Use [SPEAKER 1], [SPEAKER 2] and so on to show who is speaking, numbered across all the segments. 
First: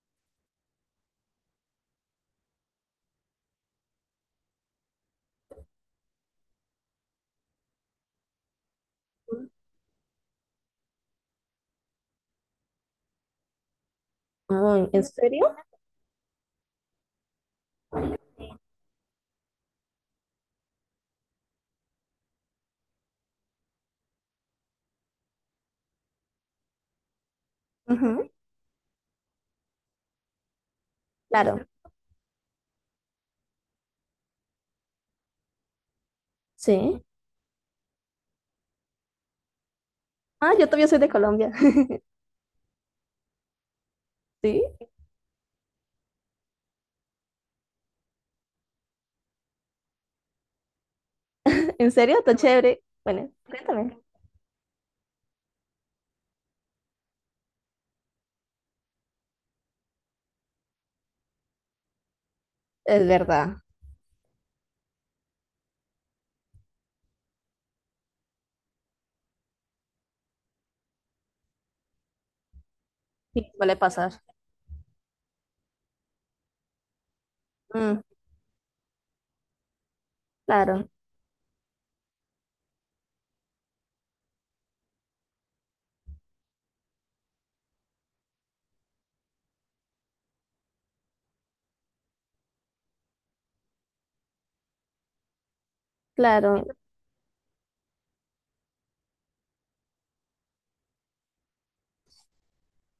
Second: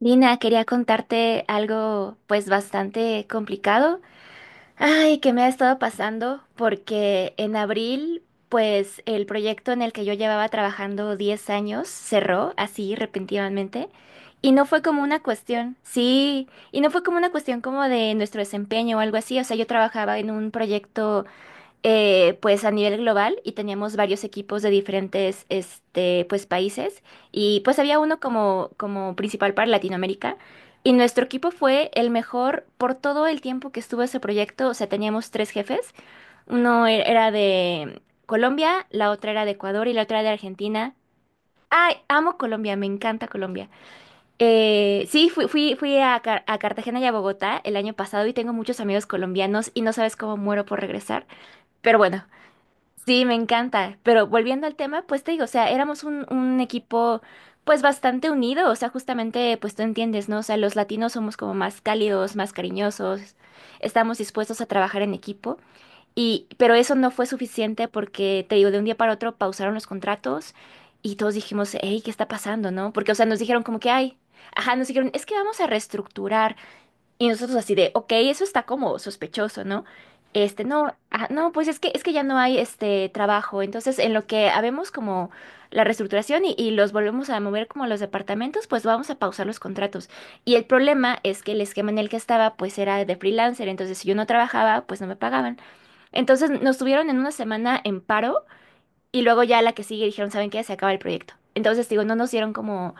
[SPEAKER 1] Lina, quería contarte algo pues bastante complicado. Ay, que me ha estado pasando porque en abril pues el proyecto en el que yo llevaba trabajando 10 años cerró así repentinamente y no fue
[SPEAKER 2] Ah,
[SPEAKER 1] como
[SPEAKER 2] ¿en
[SPEAKER 1] una
[SPEAKER 2] serio?
[SPEAKER 1] cuestión, sí, y no fue como una cuestión como de nuestro desempeño o algo así, o sea, yo trabajaba en un proyecto pues a nivel global y teníamos varios equipos de diferentes este, pues, países y pues había uno
[SPEAKER 2] Ujú,
[SPEAKER 1] como, como principal para Latinoamérica y nuestro equipo
[SPEAKER 2] claro.
[SPEAKER 1] fue el mejor por todo el tiempo que estuvo ese proyecto, o sea, teníamos tres jefes,
[SPEAKER 2] Sí.
[SPEAKER 1] era de Colombia, la otra era de Ecuador y la otra era de
[SPEAKER 2] Ah, yo todavía
[SPEAKER 1] Argentina.
[SPEAKER 2] soy de Colombia.
[SPEAKER 1] Ay, amo Colombia, me encanta Colombia.
[SPEAKER 2] ¿Sí?
[SPEAKER 1] Sí, fui a Cartagena y a Bogotá el año pasado y tengo muchos amigos colombianos y no sabes cómo muero por regresar.
[SPEAKER 2] ¿En
[SPEAKER 1] Pero
[SPEAKER 2] serio?
[SPEAKER 1] bueno,
[SPEAKER 2] Está chévere.
[SPEAKER 1] sí,
[SPEAKER 2] Bueno,
[SPEAKER 1] me encanta.
[SPEAKER 2] cuéntame.
[SPEAKER 1] Pero volviendo al tema, pues te digo, o sea, éramos un equipo pues bastante unido, o sea, justamente pues tú entiendes, ¿no? O sea, los latinos somos como más cálidos, más
[SPEAKER 2] Es
[SPEAKER 1] cariñosos,
[SPEAKER 2] verdad.
[SPEAKER 1] estamos dispuestos a trabajar en equipo y pero eso no fue suficiente porque te digo, de un día para otro pausaron los contratos y todos dijimos, hey, ¿qué está pasando, no? Porque, o sea, nos
[SPEAKER 2] Sí,
[SPEAKER 1] dijeron
[SPEAKER 2] suele
[SPEAKER 1] como que, ay,
[SPEAKER 2] pasar.
[SPEAKER 1] ajá, nos dijeron, es que vamos a reestructurar. Y nosotros así de,
[SPEAKER 2] Mm,
[SPEAKER 1] ok, eso está como sospechoso, ¿no? Este,
[SPEAKER 2] claro,
[SPEAKER 1] no, ah, no, pues es que ya no hay este trabajo. Entonces, en lo que habemos como la reestructuración y los volvemos a mover como a los departamentos, pues vamos a pausar los contratos. Y el problema es que el esquema en el que estaba, pues era de freelancer. Entonces, si yo no trabajaba, pues no me pagaban. Entonces,
[SPEAKER 2] claro.
[SPEAKER 1] nos tuvieron en una semana en paro y luego ya la que sigue dijeron, ¿saben qué? Se acaba el proyecto. Entonces, digo, no nos dieron como,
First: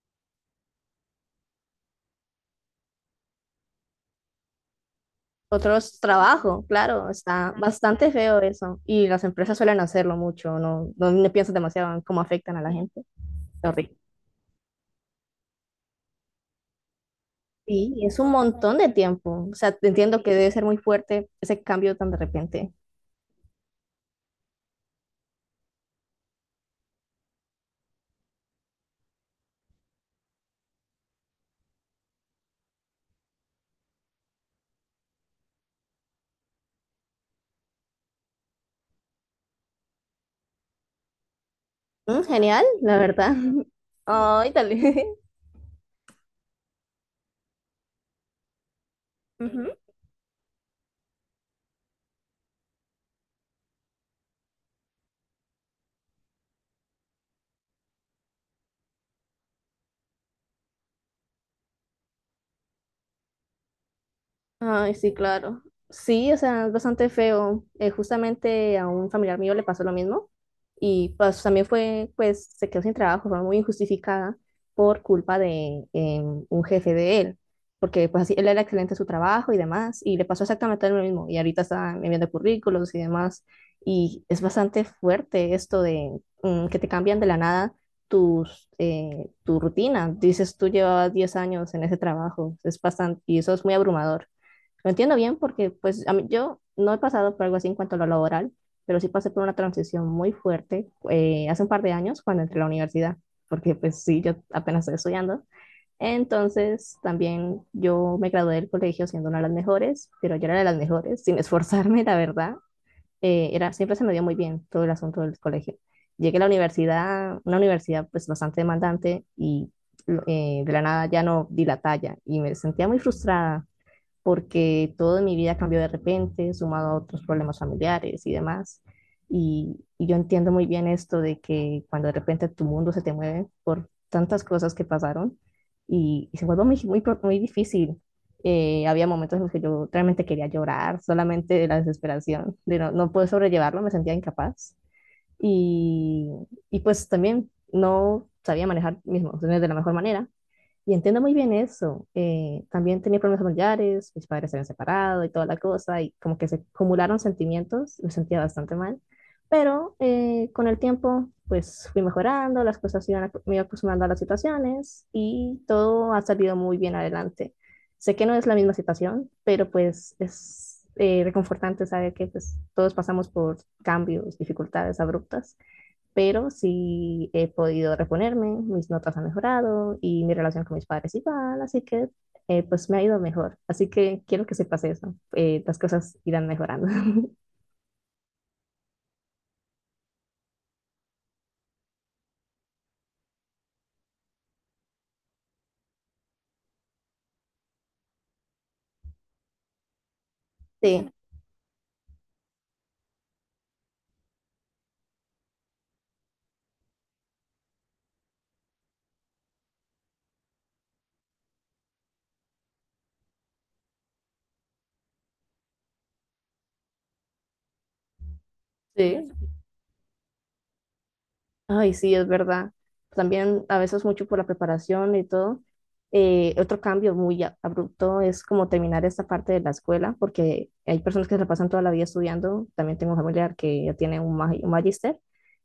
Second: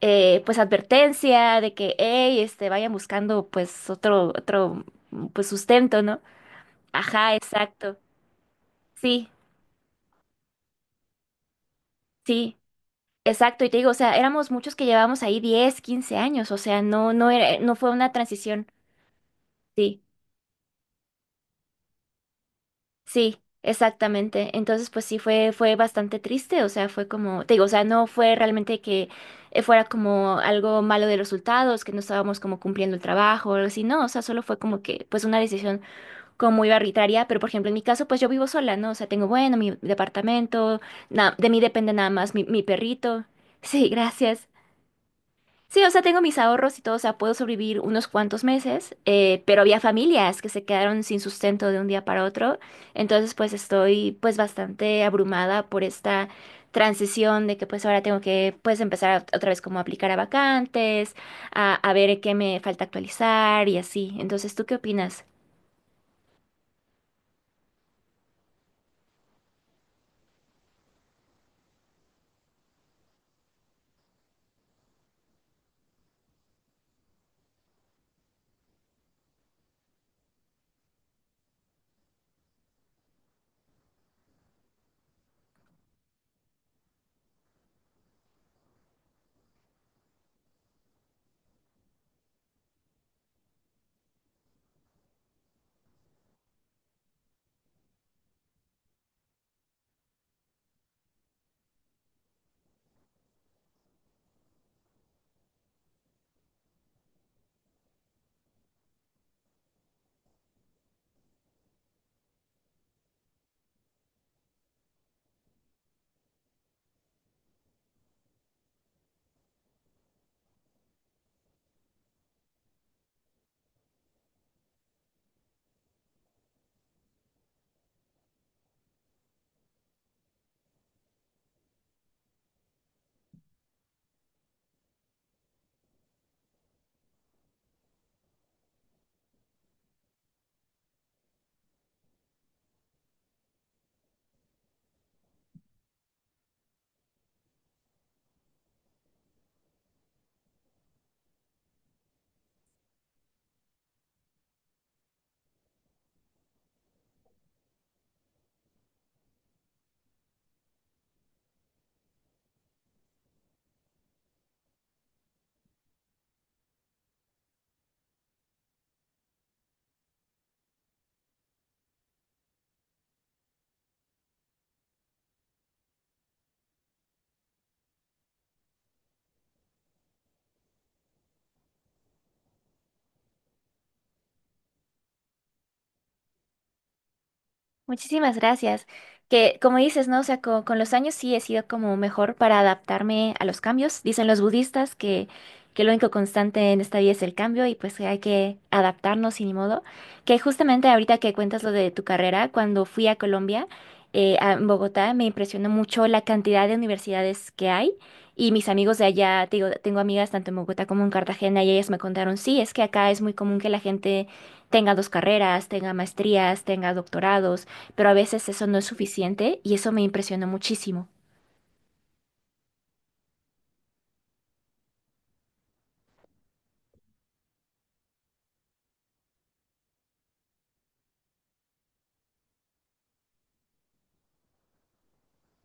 [SPEAKER 1] pues, advertencia de que, hey, este, vayan buscando, pues, otro, otro, mm, pues,
[SPEAKER 2] Otros
[SPEAKER 1] sustento, ¿no?
[SPEAKER 2] trabajo claro,
[SPEAKER 1] Ajá,
[SPEAKER 2] está
[SPEAKER 1] exacto.
[SPEAKER 2] bastante feo eso. Y las
[SPEAKER 1] Sí,
[SPEAKER 2] empresas suelen hacerlo mucho, no, no, le piensas demasiado en cómo afectan
[SPEAKER 1] sí,
[SPEAKER 2] a la gente.
[SPEAKER 1] exacto. Y te digo, o
[SPEAKER 2] Horrible.
[SPEAKER 1] sea, éramos muchos que llevábamos ahí 10 15 años, o sea, no, no era, no fue
[SPEAKER 2] Sí, y
[SPEAKER 1] una
[SPEAKER 2] es un
[SPEAKER 1] transición.
[SPEAKER 2] montón de tiempo. O sea, te
[SPEAKER 1] Sí.
[SPEAKER 2] entiendo que debe ser muy fuerte ese cambio tan de repente.
[SPEAKER 1] Sí, exactamente. Entonces, pues sí fue, fue bastante triste, o sea, fue como, te digo, o sea, no fue realmente que fuera como algo malo de los resultados, que no estábamos como cumpliendo el trabajo o algo así, no, o sea, solo fue como que, pues una decisión como muy arbitraria, pero por ejemplo, en mi caso, pues yo vivo sola, ¿no? O sea, tengo, bueno, mi departamento, de mí depende nada
[SPEAKER 2] Mm,
[SPEAKER 1] más mi, mi
[SPEAKER 2] genial, la
[SPEAKER 1] perrito.
[SPEAKER 2] verdad.
[SPEAKER 1] Sí, gracias.
[SPEAKER 2] Ay, dale.
[SPEAKER 1] Sí, o sea, tengo mis ahorros y todo, o sea, puedo sobrevivir unos cuantos meses, pero
[SPEAKER 2] Ujú.
[SPEAKER 1] había familias que se quedaron sin sustento de un día para otro, entonces pues estoy pues bastante abrumada por esta transición de que pues ahora tengo que pues otra vez como a aplicar a vacantes, a ver qué me falta actualizar y así. Entonces, ¿tú qué
[SPEAKER 2] Ay, sí,
[SPEAKER 1] opinas?
[SPEAKER 2] claro. Sí, o sea, es bastante feo. Justamente a un familiar mío le pasó lo mismo y pues también fue, pues se quedó sin trabajo, fue muy injustificada por culpa de un jefe de él, porque pues así, él era excelente en su trabajo y demás y le pasó exactamente lo mismo y ahorita está enviando currículos y demás y es bastante fuerte esto de que te cambian de la nada tu rutina. Dices, tú llevabas 10 años en ese trabajo, es bastante, y eso es muy abrumador. Lo entiendo bien porque pues yo no he pasado por algo así en cuanto a lo laboral, pero sí pasé por una transición muy fuerte hace un par de años cuando entré a la universidad, porque pues sí, yo apenas estoy estudiando. Entonces también yo me gradué del colegio siendo una de las mejores, pero yo era de las mejores sin esforzarme, la verdad. Siempre se me dio muy bien todo el asunto del colegio. Llegué a la universidad, una universidad pues bastante demandante y de la nada ya no di la talla y me sentía muy frustrada porque todo en mi vida cambió de repente, sumado a otros problemas familiares y demás. Y yo entiendo muy bien esto de que cuando de repente tu mundo se te mueve por tantas cosas que pasaron y se vuelve muy, muy, muy difícil. Había momentos en los que yo realmente quería llorar, solamente de la desesperación, de no, no poder sobrellevarlo, me sentía incapaz. Y, y pues también no sabía manejar mis emociones de la mejor manera y entiendo muy bien eso. También tenía problemas familiares, mis padres se habían separado y toda la cosa, y como que se acumularon sentimientos, me sentía bastante mal. Pero con el tiempo, pues fui mejorando, las cosas iban, me iba acostumbrando a las situaciones y todo ha salido muy bien adelante. Sé que no es la misma situación, pero pues es reconfortante saber que pues, todos pasamos por cambios, dificultades abruptas, pero sí he podido reponerme, mis notas han mejorado y mi relación con mis padres igual, así que pues me ha ido mejor. Así que quiero que sepas eso, las cosas irán mejorando.
[SPEAKER 1] Muchísimas gracias. Que como dices, ¿no? O sea, con, los años sí he sido como mejor para adaptarme a los cambios. Dicen los budistas que lo único constante en esta vida es el cambio y pues que hay que adaptarnos y ni modo. Que justamente
[SPEAKER 2] Sí,
[SPEAKER 1] ahorita que cuentas lo de tu carrera, cuando fui a Colombia, a en Bogotá, me impresionó mucho la cantidad de universidades que hay. Y mis amigos de allá, te digo, tengo amigas tanto en Bogotá como en Cartagena y ellas me contaron, sí, es que acá es muy común que la gente tenga dos carreras, tenga maestrías, tenga doctorados pero a veces eso no es
[SPEAKER 2] sí,
[SPEAKER 1] suficiente y eso me impresionó muchísimo.
[SPEAKER 2] ay, sí, es verdad. También a veces mucho por la preparación y todo. Otro cambio muy abrupto es como terminar esta parte de la escuela, porque hay personas que se la pasan toda la vida estudiando. También tengo un familiar que ya tiene un un magíster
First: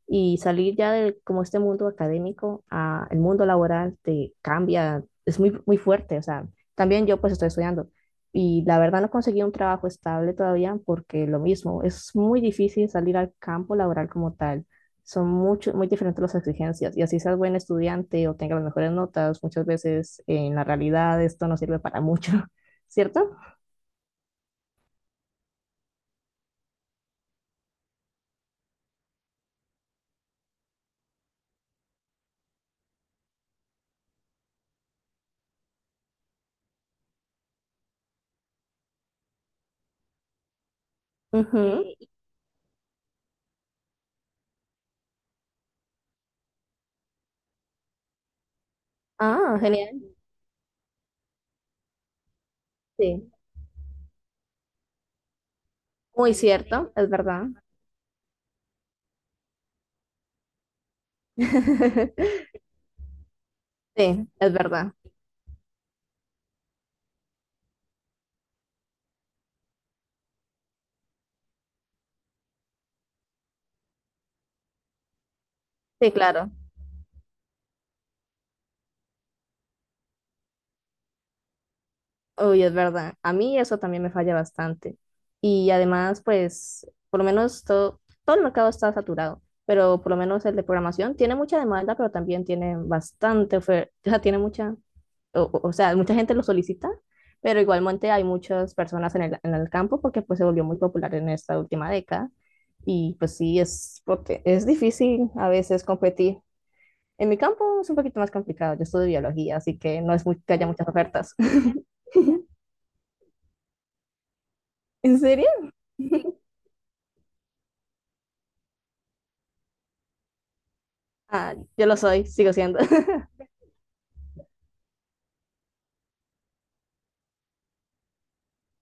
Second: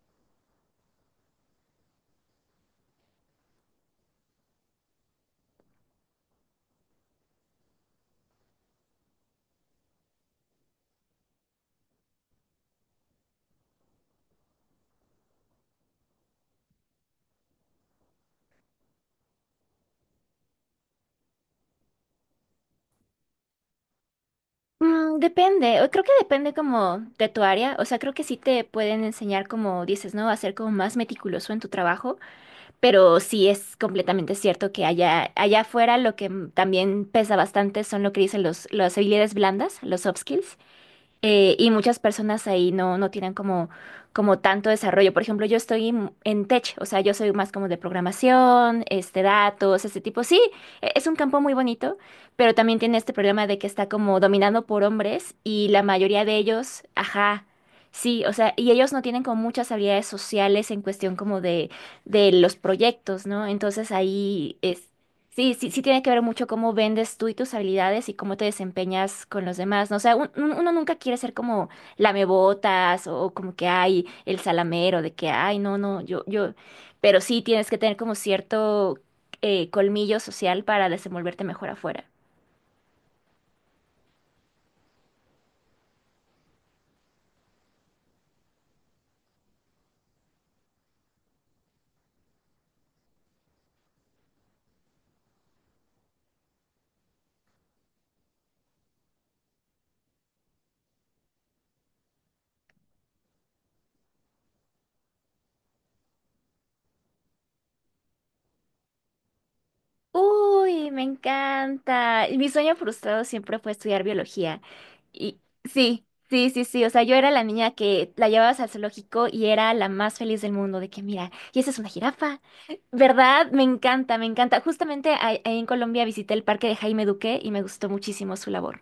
[SPEAKER 2] y salir ya de como este mundo académico a el mundo laboral te cambia, es muy, muy fuerte. O sea, también yo pues estoy estudiando y la verdad no conseguí un trabajo estable todavía porque lo mismo, es muy difícil salir al campo laboral como tal, son mucho, muy diferentes las exigencias. Y así seas buen estudiante o tengas las mejores notas, muchas veces en la realidad esto no sirve para mucho, ¿cierto?
[SPEAKER 1] Mm, depende, o creo que depende como de tu área, o sea, creo que sí te pueden enseñar como dices, ¿no? A ser como más meticuloso en tu trabajo, pero sí es completamente cierto que allá, allá afuera lo que mm, también pesa bastante son lo que dicen los, las habilidades blandas, los soft skills, y
[SPEAKER 2] Ujú.
[SPEAKER 1] muchas
[SPEAKER 2] Sí,
[SPEAKER 1] personas ahí no, no tienen como, como tanto desarrollo. Por ejemplo, yo estoy en tech, o sea, yo soy más como de programación, este,
[SPEAKER 2] ah,
[SPEAKER 1] datos, ese
[SPEAKER 2] genial.
[SPEAKER 1] tipo. Sí, es un campo muy bonito, pero también tiene este
[SPEAKER 2] Sí,
[SPEAKER 1] problema de que está como dominado por hombres y la mayoría
[SPEAKER 2] muy
[SPEAKER 1] de ellos,
[SPEAKER 2] cierto, es
[SPEAKER 1] ajá.
[SPEAKER 2] verdad.
[SPEAKER 1] Sí, o sea, y ellos no tienen como muchas habilidades sociales en cuestión como de los proyectos, ¿no? Entonces
[SPEAKER 2] Sí, es
[SPEAKER 1] ahí es,
[SPEAKER 2] verdad.
[SPEAKER 1] sí, sí, sí tiene que ver mucho cómo vendes tú y tus habilidades y cómo te desempeñas con los demás, ¿no? O sea, uno nunca quiere ser como lamebotas o como que hay el salamero de que, ay, no, no,
[SPEAKER 2] Sí,
[SPEAKER 1] yo,
[SPEAKER 2] claro.
[SPEAKER 1] yo, pero sí tienes que tener como cierto colmillo social para desenvolverte mejor afuera.
[SPEAKER 2] Uy, es verdad. A mí eso también me falla bastante. Y además, pues, por lo menos todo el mercado está saturado, pero por lo menos el de programación tiene mucha demanda, pero también tiene bastante oferta, tiene mucha, o sea, mucha gente lo solicita, pero igualmente hay muchas personas en el campo porque pues se volvió muy popular en esta última década y pues sí, es porque es difícil a veces competir. En mi campo es un poquito más complicado, yo estudio biología, así que no es muy, que haya muchas
[SPEAKER 1] Uy, me
[SPEAKER 2] ofertas.
[SPEAKER 1] encanta. Y mi sueño frustrado siempre fue estudiar biología.
[SPEAKER 2] ¿En
[SPEAKER 1] Y
[SPEAKER 2] serio?
[SPEAKER 1] sí, sí, sí, sí. O sea, yo era la niña que la llevabas al zoológico y era la más feliz del mundo de que, mira,
[SPEAKER 2] Ah,
[SPEAKER 1] y esa es
[SPEAKER 2] yo
[SPEAKER 1] una
[SPEAKER 2] lo soy,
[SPEAKER 1] jirafa.
[SPEAKER 2] sigo siendo.
[SPEAKER 1] ¿Verdad? Me encanta, me encanta. Justamente ahí en Colombia visité el parque de Jaime Duque y me gustó muchísimo su labor.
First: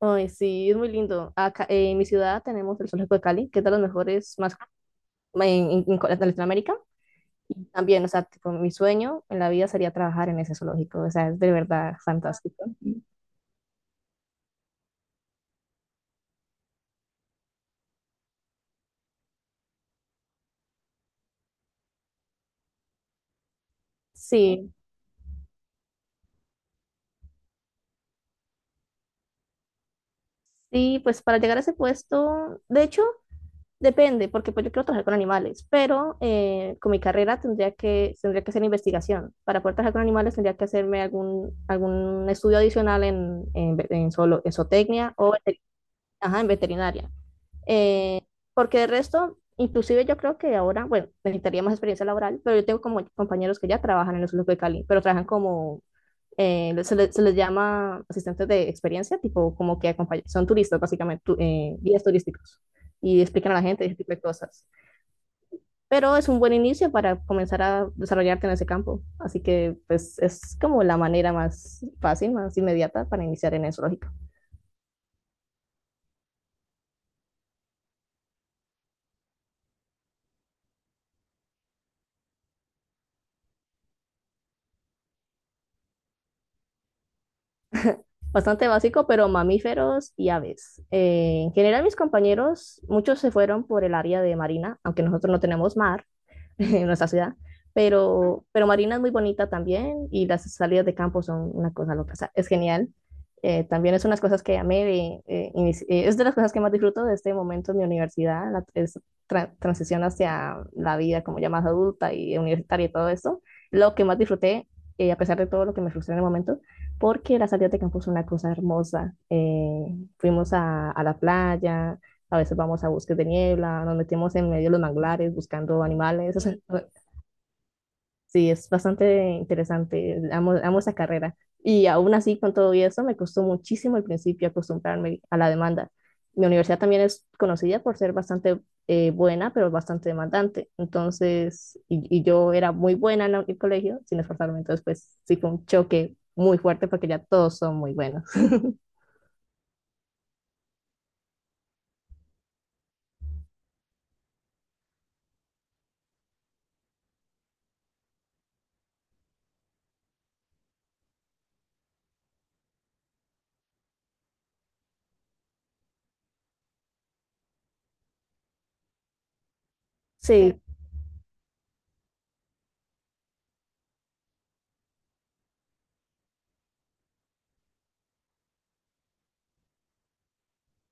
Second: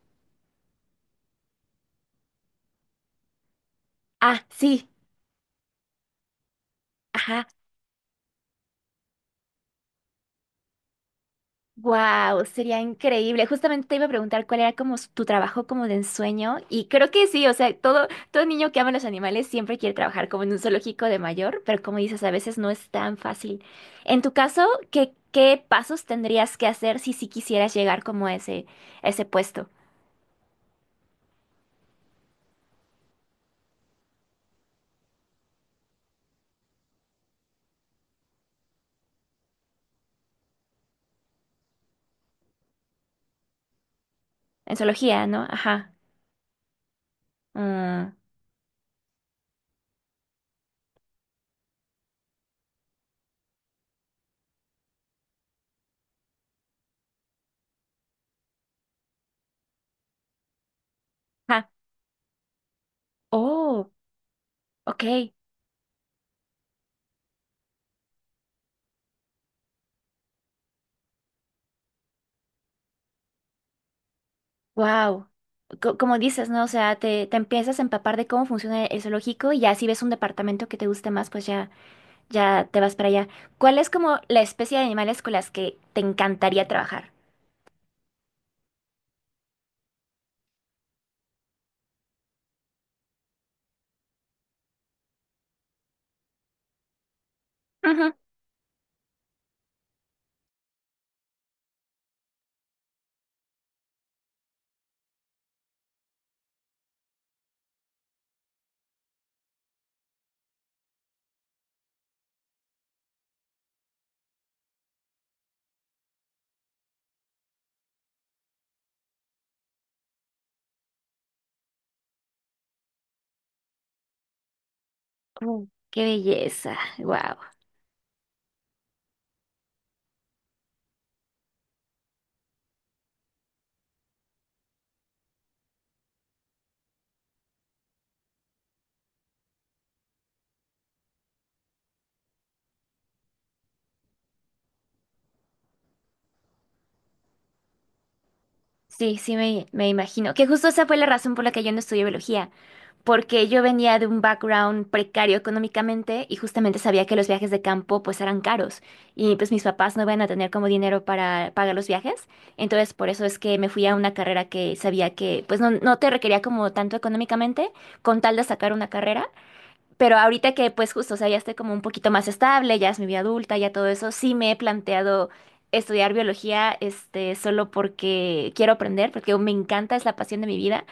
[SPEAKER 2] Ay, sí, es muy lindo. Acá, en mi ciudad tenemos el Zoológico de Cali, que es de los mejores
[SPEAKER 1] Ah,
[SPEAKER 2] más
[SPEAKER 1] sí,
[SPEAKER 2] en Latinoamérica.
[SPEAKER 1] ajá.
[SPEAKER 2] Y también, o sea, tipo, mi sueño en la vida sería trabajar en ese zoológico, o sea, es de verdad
[SPEAKER 1] Wow,
[SPEAKER 2] fantástico.
[SPEAKER 1] sería increíble. Justamente te iba a preguntar cuál era como tu trabajo como de ensueño y creo que sí, o sea, todo niño que ama los animales siempre quiere trabajar como en un zoológico de mayor, pero como dices, a veces no es tan fácil. En tu caso,
[SPEAKER 2] Sí,
[SPEAKER 1] ¿qué pasos tendrías que hacer si sí quisieras llegar como a ese puesto?
[SPEAKER 2] sí, pues para llegar a ese puesto, de hecho, depende, porque pues yo quiero trabajar con animales, pero con mi carrera tendría que hacer investigación. Para poder trabajar con animales tendría que hacerme algún estudio adicional en
[SPEAKER 1] En
[SPEAKER 2] zootecnia
[SPEAKER 1] zoología,
[SPEAKER 2] o
[SPEAKER 1] ¿no? Ajá.
[SPEAKER 2] ajá, en veterinaria.
[SPEAKER 1] Mm,
[SPEAKER 2] Eh, Porque de resto, inclusive yo creo que ahora, bueno, necesitaría más experiencia laboral, pero yo tengo como compañeros que ya trabajan en el sur de Cali, pero trabajan como, se les llama asistentes de experiencia, tipo como que son turistas, básicamente,
[SPEAKER 1] ajá.
[SPEAKER 2] guías turísticos, y explican a la gente
[SPEAKER 1] Oh.
[SPEAKER 2] ese tipo de cosas.
[SPEAKER 1] Ok,
[SPEAKER 2] Pero es un buen inicio para comenzar a desarrollarte en ese campo, así que pues es como la manera más fácil, más inmediata para iniciar en el zoológico.
[SPEAKER 1] wow. Como dices, ¿no? O sea, te empiezas a empapar de cómo funciona el zoológico y ya si ves un departamento que te guste más, pues ya, ya te vas para allá. ¿Cuál es como la especie de animales con las que te encantaría trabajar?
[SPEAKER 2] Bastante básico, pero mamíferos y aves. En general, mis compañeros, muchos se fueron por el área de marina, aunque nosotros no tenemos mar. En nuestra ciudad.
[SPEAKER 1] Ujú.
[SPEAKER 2] Pero Marina es muy bonita también y las salidas de campo son una cosa loca. O sea, es genial. También es unas cosas que amé es de las cosas que más disfruto de este momento en mi universidad, la transición hacia la vida como ya más adulta y universitaria y todo esto. Lo que más disfruté, a pesar de todo lo que me frustró en el momento, porque las salidas de campo son una cosa hermosa. Fuimos a la playa, a veces vamos a bosques de niebla, nos metemos en medio de los manglares buscando
[SPEAKER 1] Qué
[SPEAKER 2] animales. O sea,
[SPEAKER 1] belleza, wow.
[SPEAKER 2] sí, es bastante interesante, amo, amo esa carrera. Y aún así, con todo y eso, me costó muchísimo al principio acostumbrarme a la demanda. Mi universidad también es conocida por ser bastante buena, pero bastante demandante. Entonces, yo era muy buena en el colegio, sin esforzarme. Entonces, pues sí fue un choque muy fuerte porque ya todos son muy buenos.
[SPEAKER 1] Sí, sí, me imagino. Que justo esa fue la razón por la que yo no estudié biología. Porque yo venía de un background precario económicamente y justamente sabía que los viajes de campo pues eran caros y pues mis papás no iban a tener como dinero para pagar los viajes, entonces por eso es que me fui a una carrera que sabía que pues no, no te requería como tanto económicamente con tal de sacar una carrera, pero ahorita
[SPEAKER 2] Sí,
[SPEAKER 1] que pues justo, o sea, ya estoy como un poquito más estable, ya es mi vida adulta, ya todo eso, sí me he planteado... estudiar biología, este, solo porque quiero aprender, porque me encanta, es la pasión de mi vida.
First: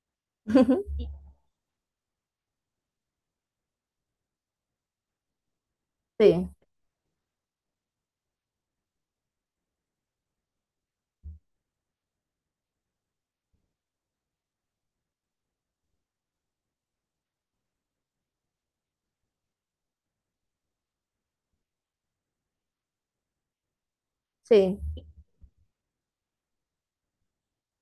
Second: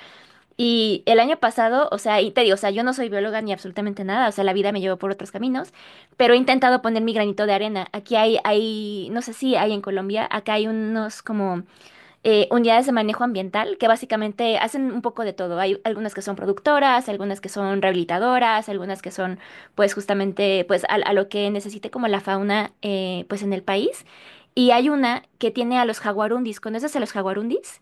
[SPEAKER 1] Y el año pasado, o sea, y te digo, o sea, yo no soy bióloga ni absolutamente nada, o sea, la vida me llevó por otros caminos, pero he
[SPEAKER 2] sí,
[SPEAKER 1] intentado poner mi granito de arena. Aquí hay, no sé si hay en Colombia, acá hay unos como unidades de manejo ambiental que básicamente hacen un poco de todo. Hay algunas que son productoras, algunas que son rehabilitadoras, algunas que son, pues, justamente, pues, a lo que necesite como la fauna, pues, en el país. Y
[SPEAKER 2] sí.
[SPEAKER 1] hay una que tiene a los jaguarundis. ¿Conoces a los jaguarundis?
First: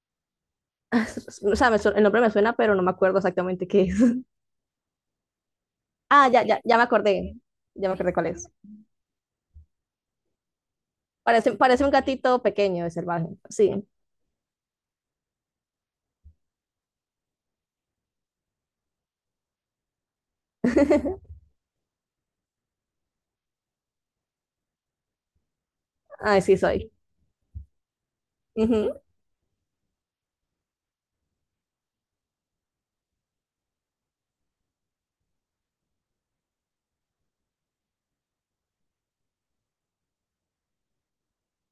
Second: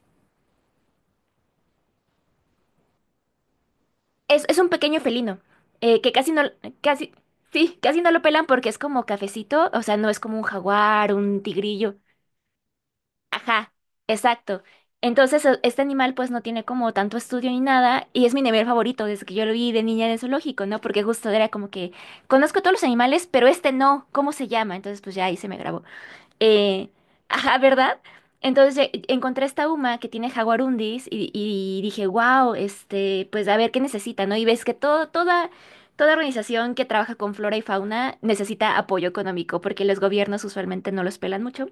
[SPEAKER 2] O sea, el nombre me suena, pero no me acuerdo exactamente qué es.
[SPEAKER 1] Es un pequeño felino, que
[SPEAKER 2] Ah,
[SPEAKER 1] casi no,
[SPEAKER 2] ya, ya, ya me
[SPEAKER 1] casi,
[SPEAKER 2] acordé.
[SPEAKER 1] sí,
[SPEAKER 2] Ya me
[SPEAKER 1] casi no
[SPEAKER 2] acordé
[SPEAKER 1] lo
[SPEAKER 2] cuál
[SPEAKER 1] pelan
[SPEAKER 2] es.
[SPEAKER 1] porque es como cafecito, o sea, no es como un jaguar, un
[SPEAKER 2] Parece, parece un
[SPEAKER 1] tigrillo.
[SPEAKER 2] gatito pequeño de salvaje.
[SPEAKER 1] Ajá,
[SPEAKER 2] Sí.
[SPEAKER 1] exacto. Entonces, este animal pues no tiene como tanto estudio ni nada, y es mi nivel favorito desde que yo lo vi de niña en el zoológico, ¿no? Porque justo era como que conozco todos los animales, pero este no, ¿cómo se llama? Entonces, pues ya ahí se me grabó.
[SPEAKER 2] Ay, sí
[SPEAKER 1] Eh,
[SPEAKER 2] soy.
[SPEAKER 1] ajá, ¿verdad? Entonces
[SPEAKER 2] Ujú.
[SPEAKER 1] encontré esta UMA que tiene jaguarundis y dije, wow, este, pues a ver qué necesita, ¿no? Y ves que todo, toda, toda organización que trabaja con flora y fauna necesita apoyo económico porque los gobiernos usualmente no los pelan mucho.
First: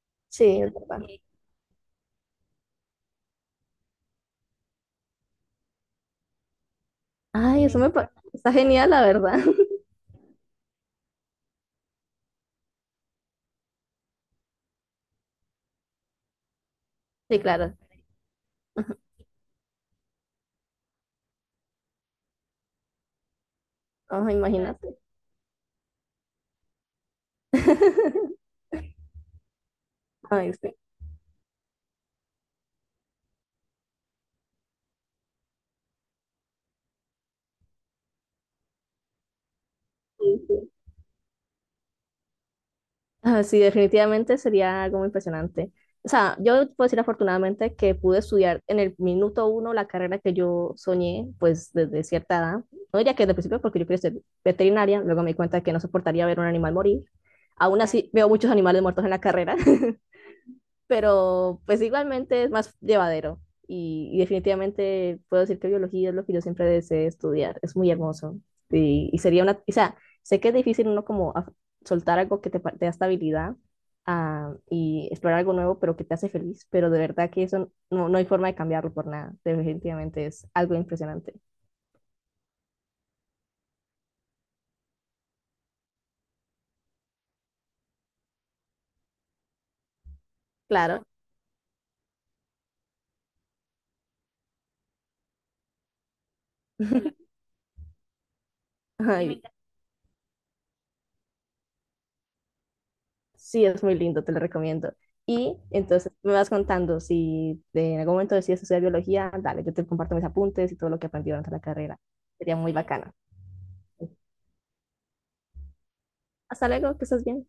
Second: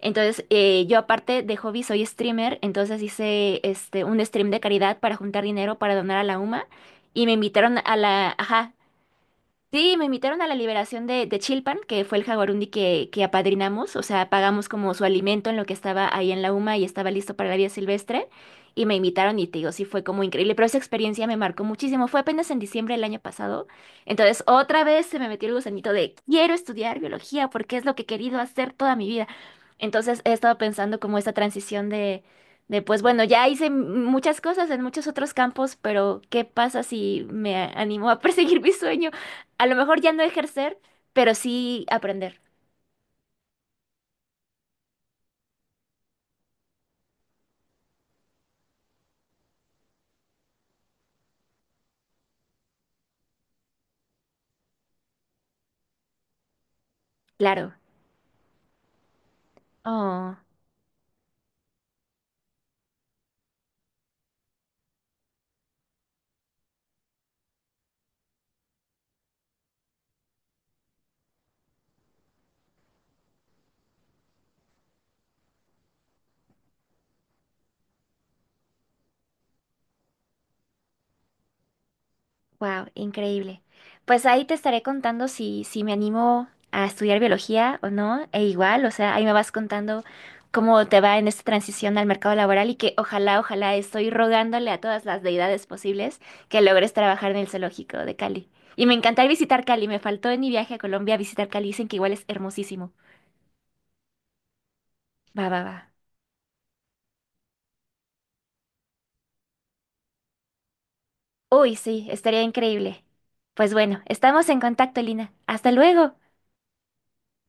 [SPEAKER 1] Entonces,
[SPEAKER 2] Sí, es
[SPEAKER 1] yo
[SPEAKER 2] verdad.
[SPEAKER 1] aparte de hobby soy streamer, entonces hice este, un stream de caridad para juntar dinero para donar a la UMA y me
[SPEAKER 2] Ay,
[SPEAKER 1] invitaron a la,
[SPEAKER 2] está
[SPEAKER 1] ajá,
[SPEAKER 2] genial, la verdad.
[SPEAKER 1] sí, me invitaron a la liberación de Chilpan, que fue el jaguarundi que apadrinamos, o sea, pagamos como su alimento en lo que estaba ahí en la UMA y estaba listo
[SPEAKER 2] Sí,
[SPEAKER 1] para la vida
[SPEAKER 2] claro.
[SPEAKER 1] silvestre, y me invitaron y te digo, sí fue como increíble, pero esa experiencia me marcó muchísimo, fue apenas en diciembre del año pasado,
[SPEAKER 2] Ay,
[SPEAKER 1] entonces otra
[SPEAKER 2] imagínate.
[SPEAKER 1] vez se me metió el gusanito de quiero estudiar biología porque es lo que he querido hacer toda mi vida, entonces he
[SPEAKER 2] Ay,
[SPEAKER 1] estado
[SPEAKER 2] sí.
[SPEAKER 1] pensando como esta transición de pues bueno, ya hice muchas cosas en muchos otros campos, pero ¿qué pasa si me animo a perseguir mi sueño? A lo mejor ya no
[SPEAKER 2] Sí, sí.
[SPEAKER 1] ejercer, pero sí aprender.
[SPEAKER 2] Ah, sí, definitivamente sería algo muy impresionante. O sea, yo puedo decir afortunadamente que pude estudiar en el minuto uno la carrera que yo soñé, pues desde cierta edad. No diría que desde el principio, porque yo quería ser veterinaria, luego me di cuenta que no soportaría ver un animal morir.
[SPEAKER 1] Claro.
[SPEAKER 2] Aún, claro, así, veo muchos animales muertos en la carrera.
[SPEAKER 1] Oh,
[SPEAKER 2] Pero pues igualmente es más llevadero y definitivamente puedo decir que biología es lo que yo siempre deseé estudiar, es muy hermoso y sería una, o sea, sé que es difícil uno como soltar algo que te da estabilidad, y explorar algo nuevo, pero que te hace feliz, pero de verdad que eso no, no hay forma de cambiarlo por nada, definitivamente es algo impresionante.
[SPEAKER 1] wow, increíble. Pues ahí te estaré contando si, si me animo a estudiar biología o no, e igual, o sea, ahí me vas contando cómo te
[SPEAKER 2] Claro.
[SPEAKER 1] va en esta transición al mercado laboral y que ojalá, ojalá estoy rogándole a todas las deidades posibles que logres trabajar en el zoológico de Cali. Y me encantaría
[SPEAKER 2] Ay,
[SPEAKER 1] visitar Cali, me faltó en mi viaje a Colombia visitar Cali, dicen que igual es hermosísimo.
[SPEAKER 2] sí, es muy lindo, te lo recomiendo.
[SPEAKER 1] Va,
[SPEAKER 2] Y
[SPEAKER 1] va, va.
[SPEAKER 2] entonces me vas contando si en algún momento decides estudiar biología, dale, yo te comparto mis apuntes y todo lo que aprendí durante la
[SPEAKER 1] Uy,
[SPEAKER 2] carrera.
[SPEAKER 1] sí, estaría
[SPEAKER 2] Sería muy
[SPEAKER 1] increíble.
[SPEAKER 2] bacana.
[SPEAKER 1] Pues bueno, estamos en contacto, Lina. Hasta luego.
[SPEAKER 2] Hasta luego, que estés bien.